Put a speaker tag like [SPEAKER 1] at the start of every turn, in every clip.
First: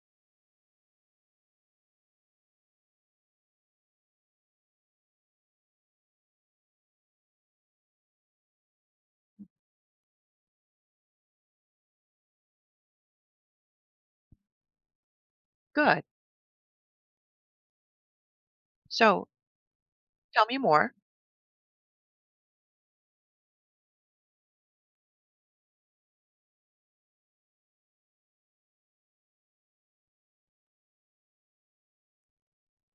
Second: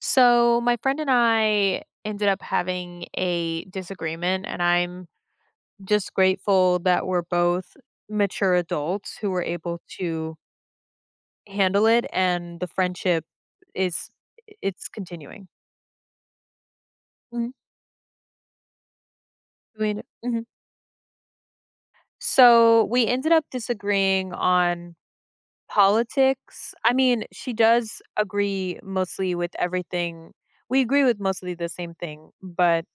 [SPEAKER 1] So, my friend and I ended up having a disagreement, and I'm just grateful that we're both mature adults who were able to handle it, and the friendship is it's continuing.
[SPEAKER 2] Good.
[SPEAKER 1] Mhm.
[SPEAKER 2] So
[SPEAKER 1] Mhm.
[SPEAKER 2] tell me more.
[SPEAKER 1] So, we ended up disagreeing on politics. I mean, she does agree mostly with everything. We agree with mostly the same thing, but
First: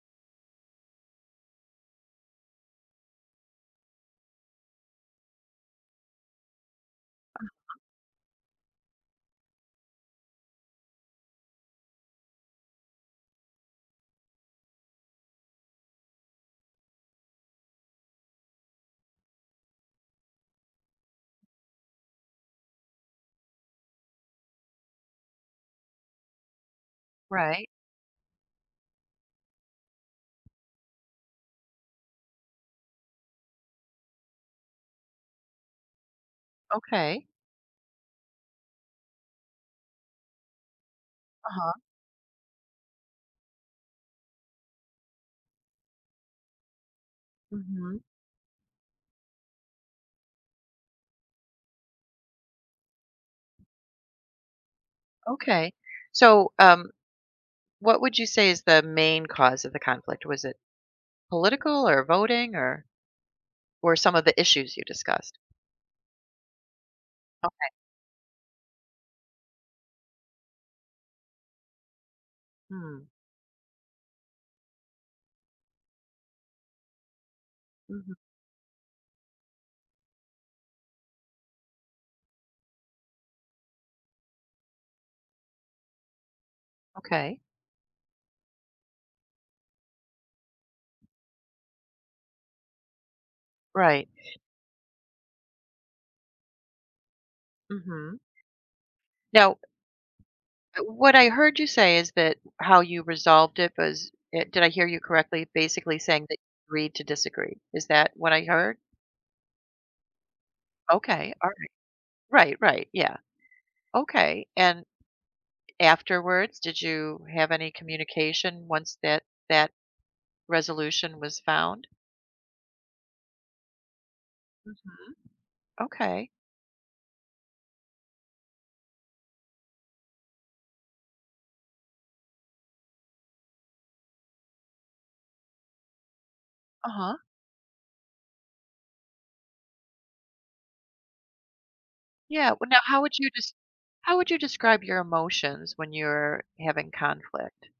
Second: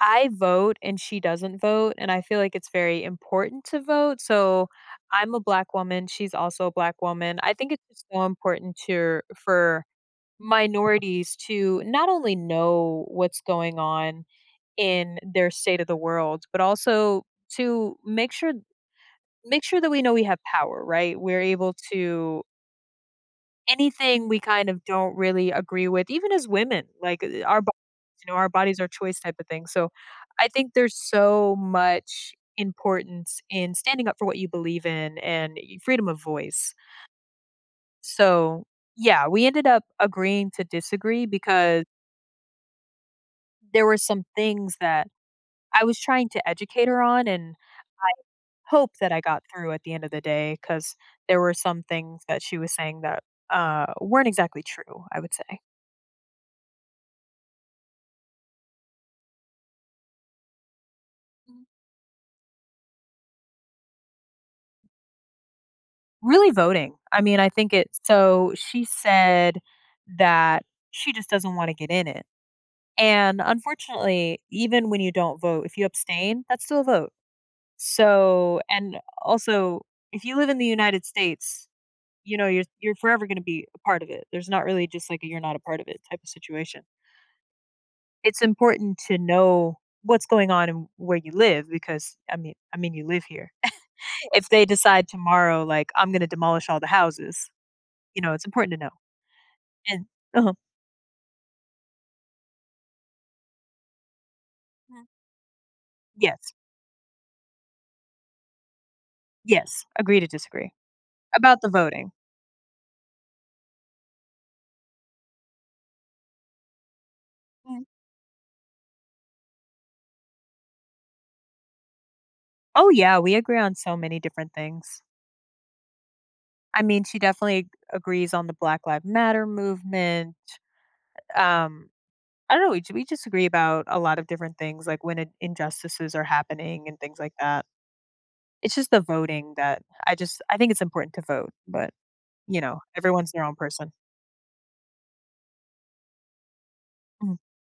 [SPEAKER 1] I vote and she doesn't vote, and I feel like it's very important to vote. So I'm a black woman, she's also a black woman. I think it's just so important to for minorities to not only know what's going on in their state of the world, but also to make sure that we know we have power, right? We're able to anything we kind of don't really agree with, even as women, like our
[SPEAKER 2] Right.
[SPEAKER 1] our bodies are choice type of thing. So I think there's so much importance in standing up for what you believe in and freedom of voice.
[SPEAKER 2] Okay.
[SPEAKER 1] So yeah, we ended up agreeing to disagree
[SPEAKER 2] Uh-huh.
[SPEAKER 1] because there were some things that I was trying to educate her on and
[SPEAKER 2] Hmm.
[SPEAKER 1] hope that I got through at the end of the day because there were some things that she was saying that weren't exactly true, I would say.
[SPEAKER 2] Okay. So, what would you say is the main cause of the conflict? Was it political or voting or some of the issues you discussed?
[SPEAKER 1] Really voting. I mean, I think
[SPEAKER 2] Okay.
[SPEAKER 1] it so she said that she just doesn't wanna get in it,
[SPEAKER 2] Hmm.
[SPEAKER 1] and unfortunately, even when you don't vote, if you abstain, that's still a vote.
[SPEAKER 2] Hmm.
[SPEAKER 1] So and also, if you live in the United States, you know, you're forever gonna be a part of it. There's not really just like a "you're not a part of it" type of situation.
[SPEAKER 2] Okay.
[SPEAKER 1] It's important to know what's going on and where you live because, you live here.
[SPEAKER 2] Right.
[SPEAKER 1] If they decide tomorrow, like, "I'm gonna demolish all the houses,"
[SPEAKER 2] Hmm.
[SPEAKER 1] you know, it's important to know.
[SPEAKER 2] Now,
[SPEAKER 1] And uh
[SPEAKER 2] what I heard you say is that how you resolved it was, did I hear you correctly? Basically saying that
[SPEAKER 1] Yes,
[SPEAKER 2] you agreed to disagree. Is that what I heard?
[SPEAKER 1] yes, agree to disagree.
[SPEAKER 2] Okay. All
[SPEAKER 1] About the
[SPEAKER 2] right.
[SPEAKER 1] voting.
[SPEAKER 2] Right. Right. Yeah. Okay. And afterwards, did you have any
[SPEAKER 1] Mm.
[SPEAKER 2] communication once that that resolution was found?
[SPEAKER 1] Oh, yeah, we agree on so many different things.
[SPEAKER 2] Mhm. Okay.
[SPEAKER 1] I mean, she definitely agrees on the Black Lives Matter movement. Um, I don't know, we just agree about a lot of different things, like when in injustices are happening and
[SPEAKER 2] Uh-huh.
[SPEAKER 1] things like that. It's just the voting that I think it's important to vote, but,
[SPEAKER 2] Yeah,
[SPEAKER 1] you
[SPEAKER 2] well,
[SPEAKER 1] know,
[SPEAKER 2] now how would you
[SPEAKER 1] everyone's their
[SPEAKER 2] just
[SPEAKER 1] own person.
[SPEAKER 2] how would you describe your emotions when you're having
[SPEAKER 1] Mhm.
[SPEAKER 2] conflict?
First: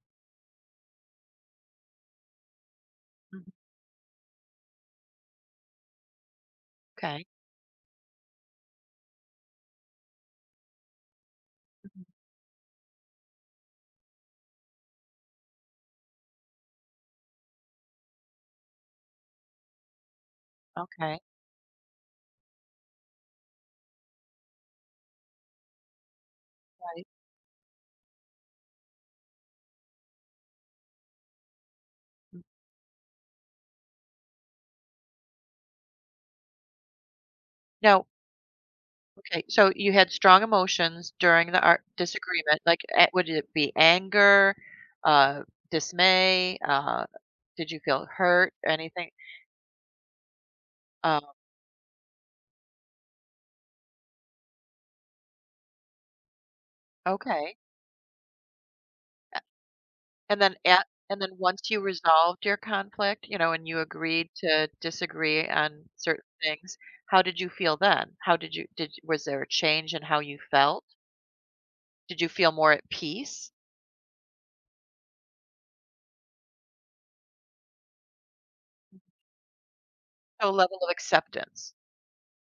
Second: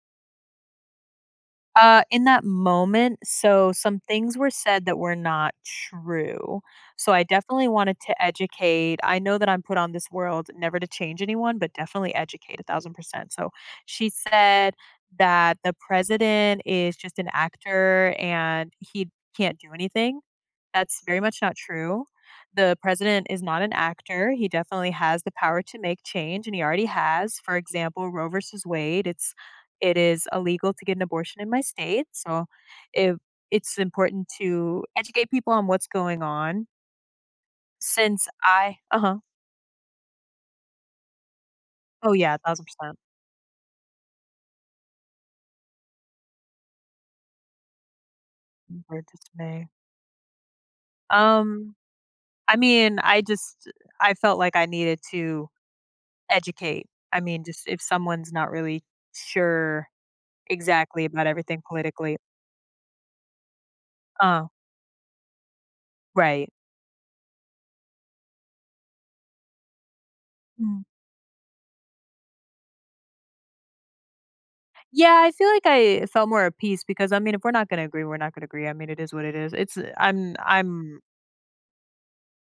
[SPEAKER 1] In that moment,
[SPEAKER 2] Mhm.
[SPEAKER 1] so some things were said that were not true. So I
[SPEAKER 2] Okay.
[SPEAKER 1] definitely wanted to educate. I know that I'm put on this world never to change anyone, but
[SPEAKER 2] Mhm.
[SPEAKER 1] definitely educate a thousand percent. So she said that the president is just an actor and he can't do anything. That's
[SPEAKER 2] Okay,
[SPEAKER 1] very much not true. The president is not an actor. He definitely has the power to make change, and he already
[SPEAKER 2] right.
[SPEAKER 1] has. For example, Roe versus Wade. It is illegal to get an abortion in my state,
[SPEAKER 2] Mm.
[SPEAKER 1] so it, it's important to educate people on what's going on.
[SPEAKER 2] Now
[SPEAKER 1] Since I, uh huh,
[SPEAKER 2] okay, so you had strong emotions during the ar
[SPEAKER 1] oh yeah, a
[SPEAKER 2] disagreement,
[SPEAKER 1] thousand
[SPEAKER 2] like,
[SPEAKER 1] percent.
[SPEAKER 2] a would it be anger, uh, dismay, did you feel hurt,
[SPEAKER 1] Birth
[SPEAKER 2] anything?
[SPEAKER 1] dismay.
[SPEAKER 2] Uh,
[SPEAKER 1] Um, I mean, I felt like I needed to educate. I mean,
[SPEAKER 2] okay.
[SPEAKER 1] just if someone's not really sure
[SPEAKER 2] And then at
[SPEAKER 1] Exactly,
[SPEAKER 2] and
[SPEAKER 1] about
[SPEAKER 2] then
[SPEAKER 1] everything
[SPEAKER 2] once you
[SPEAKER 1] politically.
[SPEAKER 2] resolved your conflict, you know, and you agreed
[SPEAKER 1] Uh,
[SPEAKER 2] to disagree on certain
[SPEAKER 1] right.
[SPEAKER 2] things, how did you feel then? How did you did was there a change in how you
[SPEAKER 1] Mm.
[SPEAKER 2] felt? Did you feel more at peace?
[SPEAKER 1] Yeah, I feel like I felt more at peace because, I mean, if we're not gonna agree, we're not gonna agree. I mean, it is what it is. It's
[SPEAKER 2] So a level of
[SPEAKER 1] I'm
[SPEAKER 2] acceptance.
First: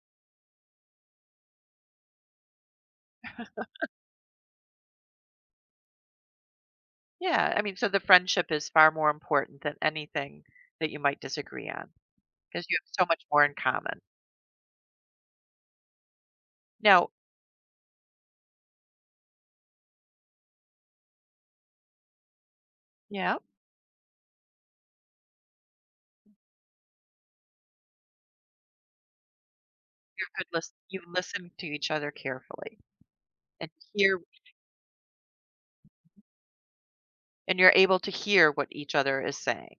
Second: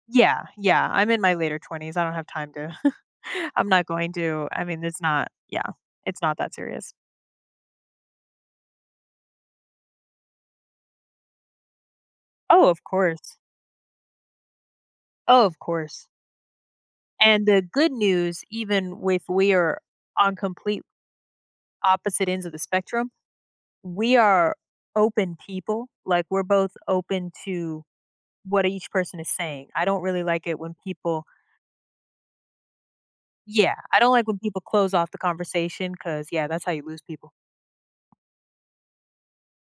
[SPEAKER 1] yeah, yeah, I'm in my later 20s. I don't have time to I'm not going to I mean, it's not yeah, it's not that serious.
[SPEAKER 2] Yeah, I mean, so the friendship is far more important than anything that you might disagree on, because
[SPEAKER 1] Oh,
[SPEAKER 2] you
[SPEAKER 1] of
[SPEAKER 2] have so much
[SPEAKER 1] course.
[SPEAKER 2] more in common.
[SPEAKER 1] Oh, of course.
[SPEAKER 2] Now
[SPEAKER 1] And the good news, even if we are on complete opposite ends of the spectrum,
[SPEAKER 2] yeah,
[SPEAKER 1] we are open people. Like, we're both open to what each person is saying. I don't really
[SPEAKER 2] you're good
[SPEAKER 1] like it
[SPEAKER 2] lis
[SPEAKER 1] when
[SPEAKER 2] you
[SPEAKER 1] people
[SPEAKER 2] listen to each other carefully and
[SPEAKER 1] yeah, I don't
[SPEAKER 2] hear
[SPEAKER 1] like when people close off the conversation because yeah, that's how you lose people.
[SPEAKER 2] and you're able to hear what each other is saying.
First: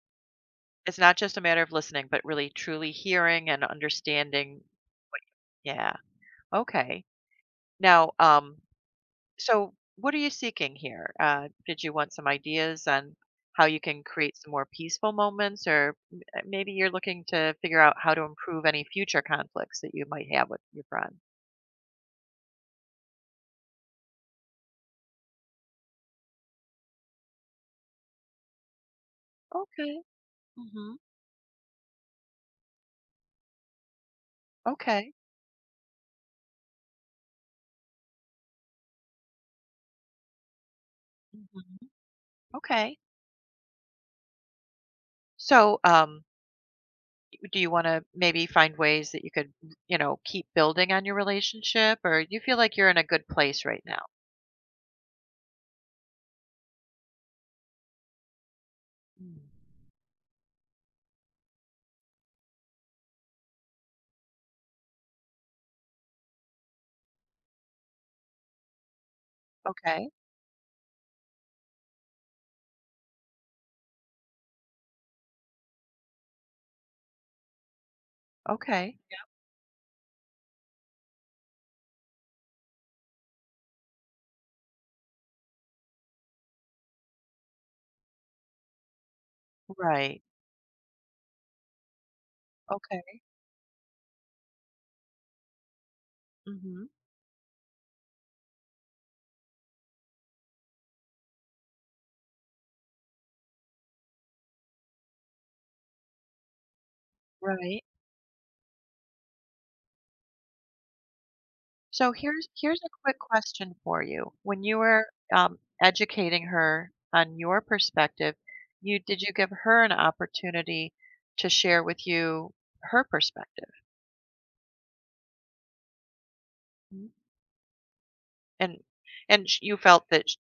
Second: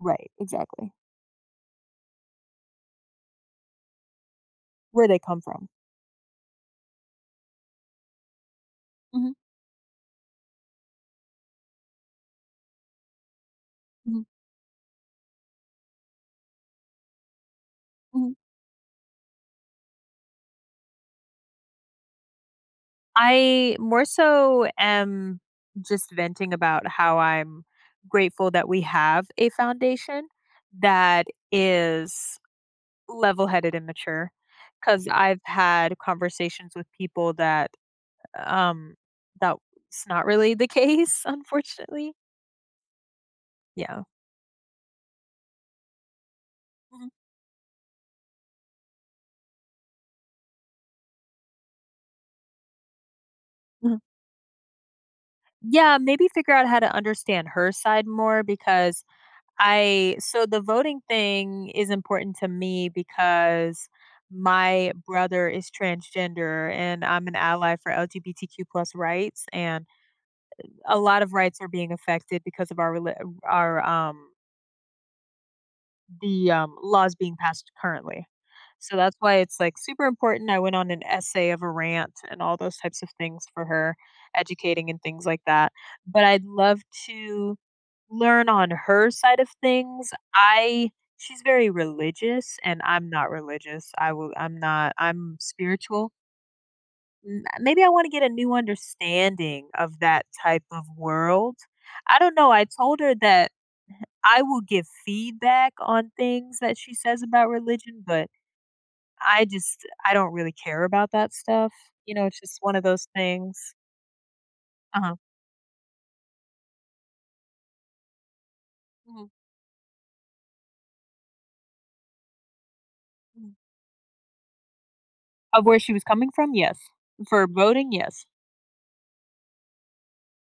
[SPEAKER 1] Right, exactly.
[SPEAKER 2] It's not just a matter of listening, but really truly hearing and understanding.
[SPEAKER 1] Where they come from.
[SPEAKER 2] Yeah. Okay. Now,
[SPEAKER 1] Mhm,
[SPEAKER 2] so what are you seeking here? Did you want some ideas on how you can
[SPEAKER 1] mhm,
[SPEAKER 2] create some more peaceful moments, or maybe you're looking to figure out how to
[SPEAKER 1] mhm.
[SPEAKER 2] improve any future conflicts that you might have with your friend?
[SPEAKER 1] I more so am just venting about how I'm grateful that we have a
[SPEAKER 2] Okay.
[SPEAKER 1] foundation
[SPEAKER 2] Hmm.
[SPEAKER 1] that is level-headed and mature, because 'cause
[SPEAKER 2] Okay.
[SPEAKER 1] I've had conversations with people that, um, that's not really the case,
[SPEAKER 2] Hmm.
[SPEAKER 1] unfortunately.
[SPEAKER 2] Okay.
[SPEAKER 1] Yeah.
[SPEAKER 2] So, do you want to maybe find ways that you could, you know, keep building on your relationship, or you feel like you're in a good place right
[SPEAKER 1] Mhm.
[SPEAKER 2] now?
[SPEAKER 1] Yeah, maybe figure out how to understand her side more because
[SPEAKER 2] Mm.
[SPEAKER 1] I so the voting thing is important to me because my brother is transgender and I'm an ally for LGBTQ plus rights and
[SPEAKER 2] Okay.
[SPEAKER 1] a lot of rights are being affected because of our the laws being passed currently. So
[SPEAKER 2] Okay.
[SPEAKER 1] that's why it's like super important. I went on an essay of a rant and all those types of things for her, educating and things like that. But I'd love to learn on her side of things.
[SPEAKER 2] Right.
[SPEAKER 1] I She's very religious and I'm
[SPEAKER 2] Okay.
[SPEAKER 1] not religious. I will I'm not I'm spiritual.
[SPEAKER 2] Hmm.
[SPEAKER 1] Maybe I want to get a new understanding of that type of world. I don't know. I told her that I will give feedback on things that she says about
[SPEAKER 2] Right.
[SPEAKER 1] religion, but I don't really care about that stuff.
[SPEAKER 2] So
[SPEAKER 1] You know, it's
[SPEAKER 2] here's
[SPEAKER 1] just one
[SPEAKER 2] here's
[SPEAKER 1] of
[SPEAKER 2] a
[SPEAKER 1] those
[SPEAKER 2] quick
[SPEAKER 1] things.
[SPEAKER 2] question for you. When you were
[SPEAKER 1] Uh-huh.
[SPEAKER 2] educating her on your perspective, you did
[SPEAKER 1] Mhm.
[SPEAKER 2] you give her an opportunity to share with you her
[SPEAKER 1] Mhm.
[SPEAKER 2] perspective?
[SPEAKER 1] Of where she was coming from? Yes.
[SPEAKER 2] Mhm.
[SPEAKER 1] For voting? Yes.
[SPEAKER 2] And and sh- you felt that sh-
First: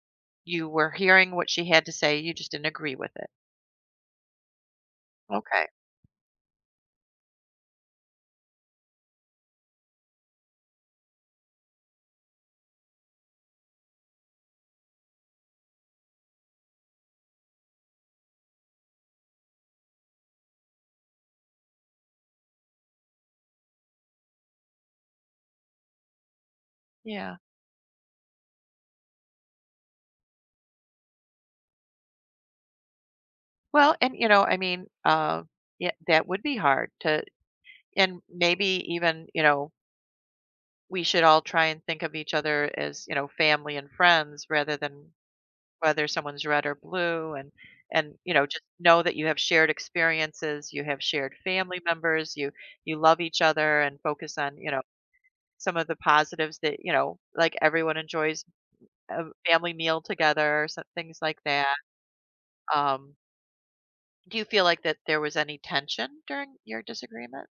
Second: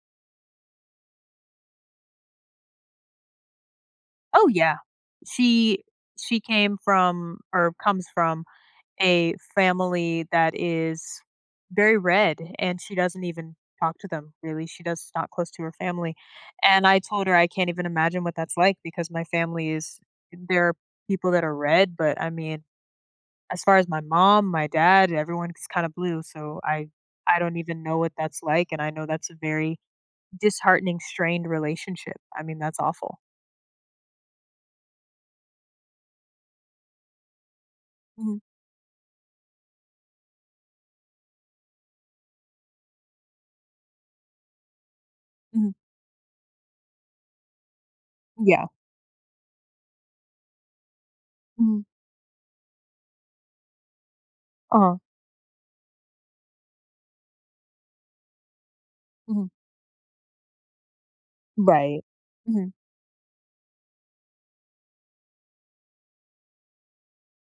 [SPEAKER 2] you were hearing what she had to say, you just didn't agree with it.
[SPEAKER 1] Oh, yeah.
[SPEAKER 2] Okay.
[SPEAKER 1] She she came from or comes from a family that is very red, and she doesn't even talk to them, really. She does not close to her family, and I told her I can't even imagine what that's like because my family is there are people that are red, but, I mean, as far as my mom, my dad, everyone is kinda blue, so
[SPEAKER 2] Yeah.
[SPEAKER 1] I don't even know what that's like, and I know that's a very disheartening, strained relationship. I mean, that's awful.
[SPEAKER 2] Well, and you know, I mean, yeah, that would be hard to, and
[SPEAKER 1] Mhm,
[SPEAKER 2] maybe even, you know, we should all try and think of each other as, you know, family and friends rather than
[SPEAKER 1] mhm.
[SPEAKER 2] whether someone's red or blue and you know just
[SPEAKER 1] Yeah.
[SPEAKER 2] know that you have shared experiences, you have shared family
[SPEAKER 1] Mhm.
[SPEAKER 2] members, you love each other and focus on you know
[SPEAKER 1] Uh-huh.
[SPEAKER 2] some of the positives that you know like everyone enjoys a
[SPEAKER 1] Mhm.
[SPEAKER 2] family meal together, so things like that.
[SPEAKER 1] Right. Mhm.
[SPEAKER 2] um Do you feel like that there was any tension during your disagreement?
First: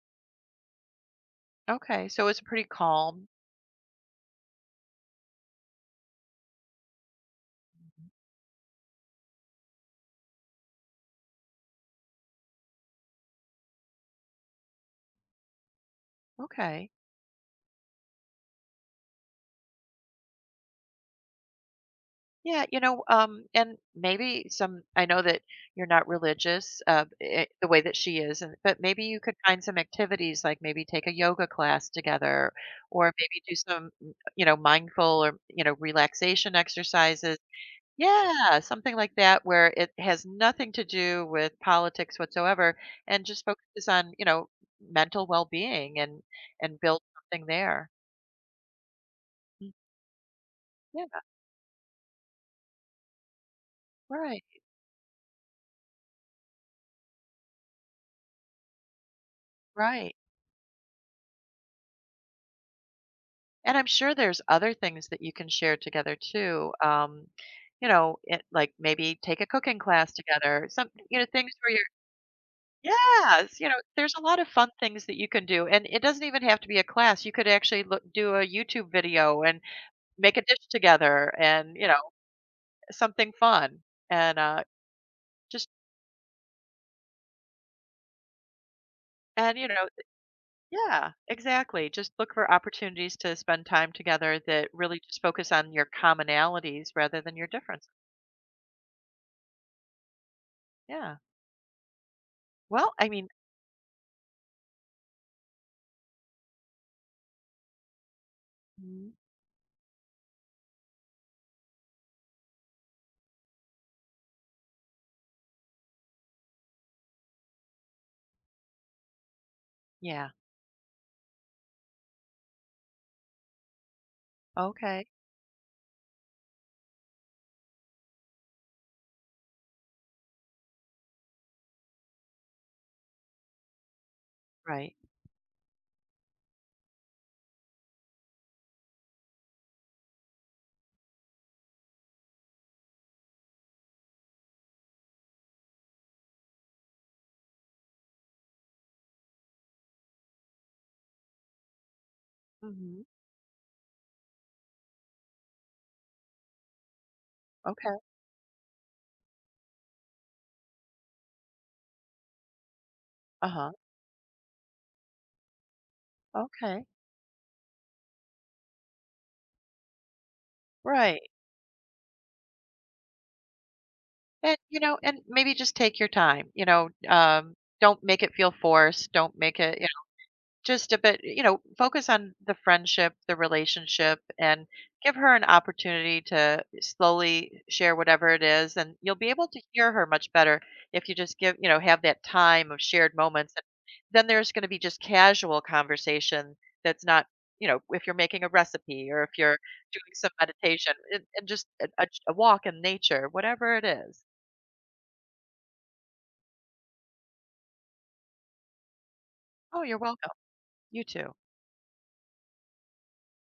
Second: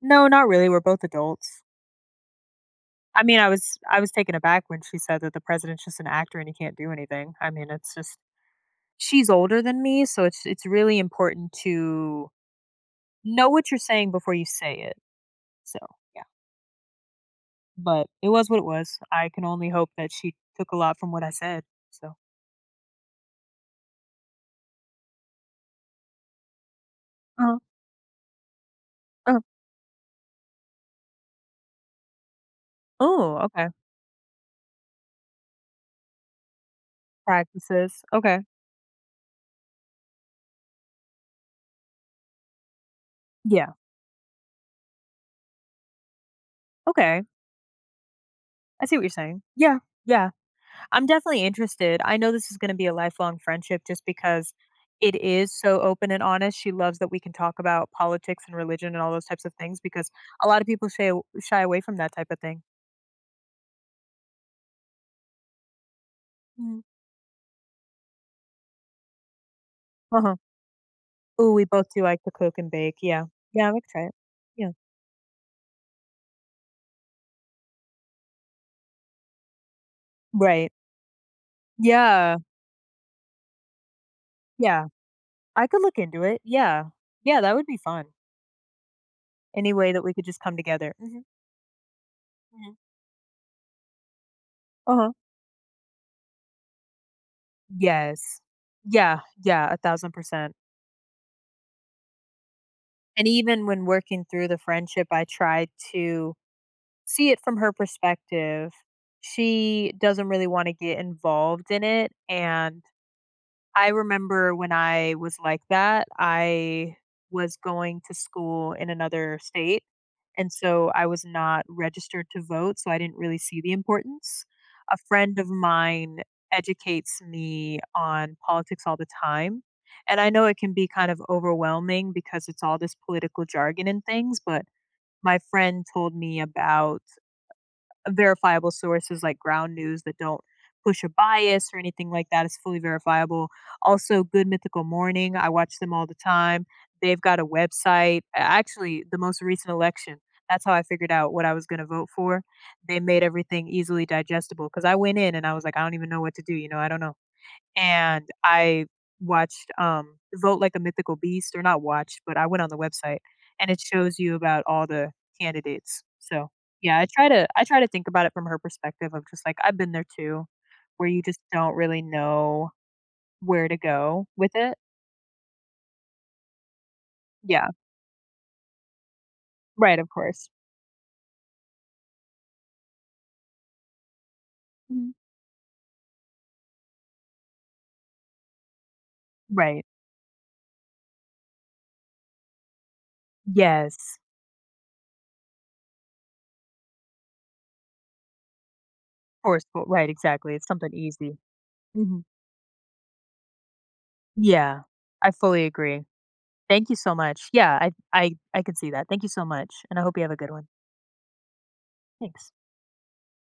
[SPEAKER 1] No, not really, we're both adults.
[SPEAKER 2] Okay, so it's pretty
[SPEAKER 1] I
[SPEAKER 2] calm.
[SPEAKER 1] mean, I was I was taken aback when she said that the president's just an actor and he can't do anything. I mean, it's just she's older than me, so it's really important to know what you're saying before you say it. So, yeah.
[SPEAKER 2] Okay.
[SPEAKER 1] But it was what it was. I can only hope that she took a lot from what I said. So
[SPEAKER 2] Yeah, you know, and maybe some, I know that you're not religious,
[SPEAKER 1] Uh-huh.
[SPEAKER 2] the way that she is, and, but maybe you could
[SPEAKER 1] uh
[SPEAKER 2] find some activities like maybe take a yoga class together or
[SPEAKER 1] Oh,
[SPEAKER 2] maybe do
[SPEAKER 1] okay.
[SPEAKER 2] some, you know, mindful or, you know, relaxation exercises.
[SPEAKER 1] Practices. Okay.
[SPEAKER 2] Yeah, something like that where it has nothing to do with politics whatsoever and just
[SPEAKER 1] Yeah.
[SPEAKER 2] focuses on, you know, mental well-being and build
[SPEAKER 1] Okay.
[SPEAKER 2] something there.
[SPEAKER 1] I see what you're saying.
[SPEAKER 2] Mm,
[SPEAKER 1] Yeah. Yeah.
[SPEAKER 2] Yeah,
[SPEAKER 1] I'm definitely interested. I know this is going to be a lifelong friendship just
[SPEAKER 2] right,
[SPEAKER 1] because it is so open and honest. She loves that we can talk about politics and religion and all those types of things because
[SPEAKER 2] right.
[SPEAKER 1] a lot of people shy away from that type of thing.
[SPEAKER 2] And I'm sure there's other things that you can share together too.
[SPEAKER 1] Mm.
[SPEAKER 2] You know, it, like maybe take a cooking class
[SPEAKER 1] Uh-huh.
[SPEAKER 2] together. Some, you know, things
[SPEAKER 1] Oh, we
[SPEAKER 2] where
[SPEAKER 1] both
[SPEAKER 2] you're,
[SPEAKER 1] do like to cook and bake. Yeah.
[SPEAKER 2] yes, you
[SPEAKER 1] Yeah, I
[SPEAKER 2] know,
[SPEAKER 1] could try
[SPEAKER 2] there's
[SPEAKER 1] it.
[SPEAKER 2] a lot of fun
[SPEAKER 1] Yeah.
[SPEAKER 2] things that you can do, and it doesn't even have to be a class. You could actually look, do a YouTube video and make a dish
[SPEAKER 1] Right.
[SPEAKER 2] together, and you know.
[SPEAKER 1] Yeah.
[SPEAKER 2] Something fun and
[SPEAKER 1] Yeah. I
[SPEAKER 2] just
[SPEAKER 1] could look into it. Yeah. Yeah, that would be fun.
[SPEAKER 2] and you
[SPEAKER 1] Any
[SPEAKER 2] know
[SPEAKER 1] way that we could just come together.
[SPEAKER 2] yeah
[SPEAKER 1] Hmm.
[SPEAKER 2] exactly just look for
[SPEAKER 1] Hmm.
[SPEAKER 2] opportunities to spend time together that really
[SPEAKER 1] Uh-huh.
[SPEAKER 2] just focus on your commonalities rather than your differences.
[SPEAKER 1] Yes. Yeah. Yeah. A thousand percent.
[SPEAKER 2] Yeah. Well, I mean,
[SPEAKER 1] And even when working through the friendship, I tried to see it from her perspective.
[SPEAKER 2] mhm,
[SPEAKER 1] She doesn't really want to get involved in it and I remember when I was like that, I was going to school in another state,
[SPEAKER 2] yeah,
[SPEAKER 1] and so I was not registered to vote, so I didn't really see the importance. A
[SPEAKER 2] okay,
[SPEAKER 1] friend of mine educates me on politics all the time, and I know it can be kind of overwhelming because it's all this political jargon and things, but
[SPEAKER 2] right,
[SPEAKER 1] my friend told me about verifiable sources like ground news that don't push a bias or anything like that is fully verifiable. Also, Good Mythical Morning, I watch them all the time. They've got a website. Actually, the most recent election, that's how I figured out what I was going to vote for. They
[SPEAKER 2] hmm,
[SPEAKER 1] made everything easily digestible because I went in and I was like, I don't even know what to do. You know, I don't know.
[SPEAKER 2] okay,
[SPEAKER 1] And I watched, Vote Like a Mythical Beast, or not watched, but I went on the website and
[SPEAKER 2] uh-huh,
[SPEAKER 1] it shows you about all the candidates. So,
[SPEAKER 2] okay,
[SPEAKER 1] yeah, I try to think about it from her perspective of just like I've been there too, where
[SPEAKER 2] right.
[SPEAKER 1] you just don't really know where to go with
[SPEAKER 2] And
[SPEAKER 1] it.
[SPEAKER 2] you know, and maybe just take your time, you know.
[SPEAKER 1] Yeah.
[SPEAKER 2] Don't make it feel forced, don't make it
[SPEAKER 1] Right, of course.
[SPEAKER 2] just a bit, you know, focus on the friendship, the relationship, and
[SPEAKER 1] Mhm.
[SPEAKER 2] give her an opportunity to slowly share whatever it is, and you'll be able to
[SPEAKER 1] Right.
[SPEAKER 2] hear her much better if you just give you know, have that time of shared moments, and
[SPEAKER 1] Yes.
[SPEAKER 2] then there's gonna be just casual conversation that's not you know, if you're making a recipe or if you're
[SPEAKER 1] Forceful. Right,
[SPEAKER 2] doing some
[SPEAKER 1] exactly. It's
[SPEAKER 2] meditation
[SPEAKER 1] something easy.
[SPEAKER 2] and just a a
[SPEAKER 1] Mhm.
[SPEAKER 2] a walk in nature, whatever it is.
[SPEAKER 1] Yeah. I fully agree. Thank you so much. Yeah, I can see that. Thank you so much,
[SPEAKER 2] Oh,
[SPEAKER 1] and
[SPEAKER 2] you're
[SPEAKER 1] I hope you
[SPEAKER 2] welcome.
[SPEAKER 1] have a good one.
[SPEAKER 2] You too.
[SPEAKER 1] Thanks.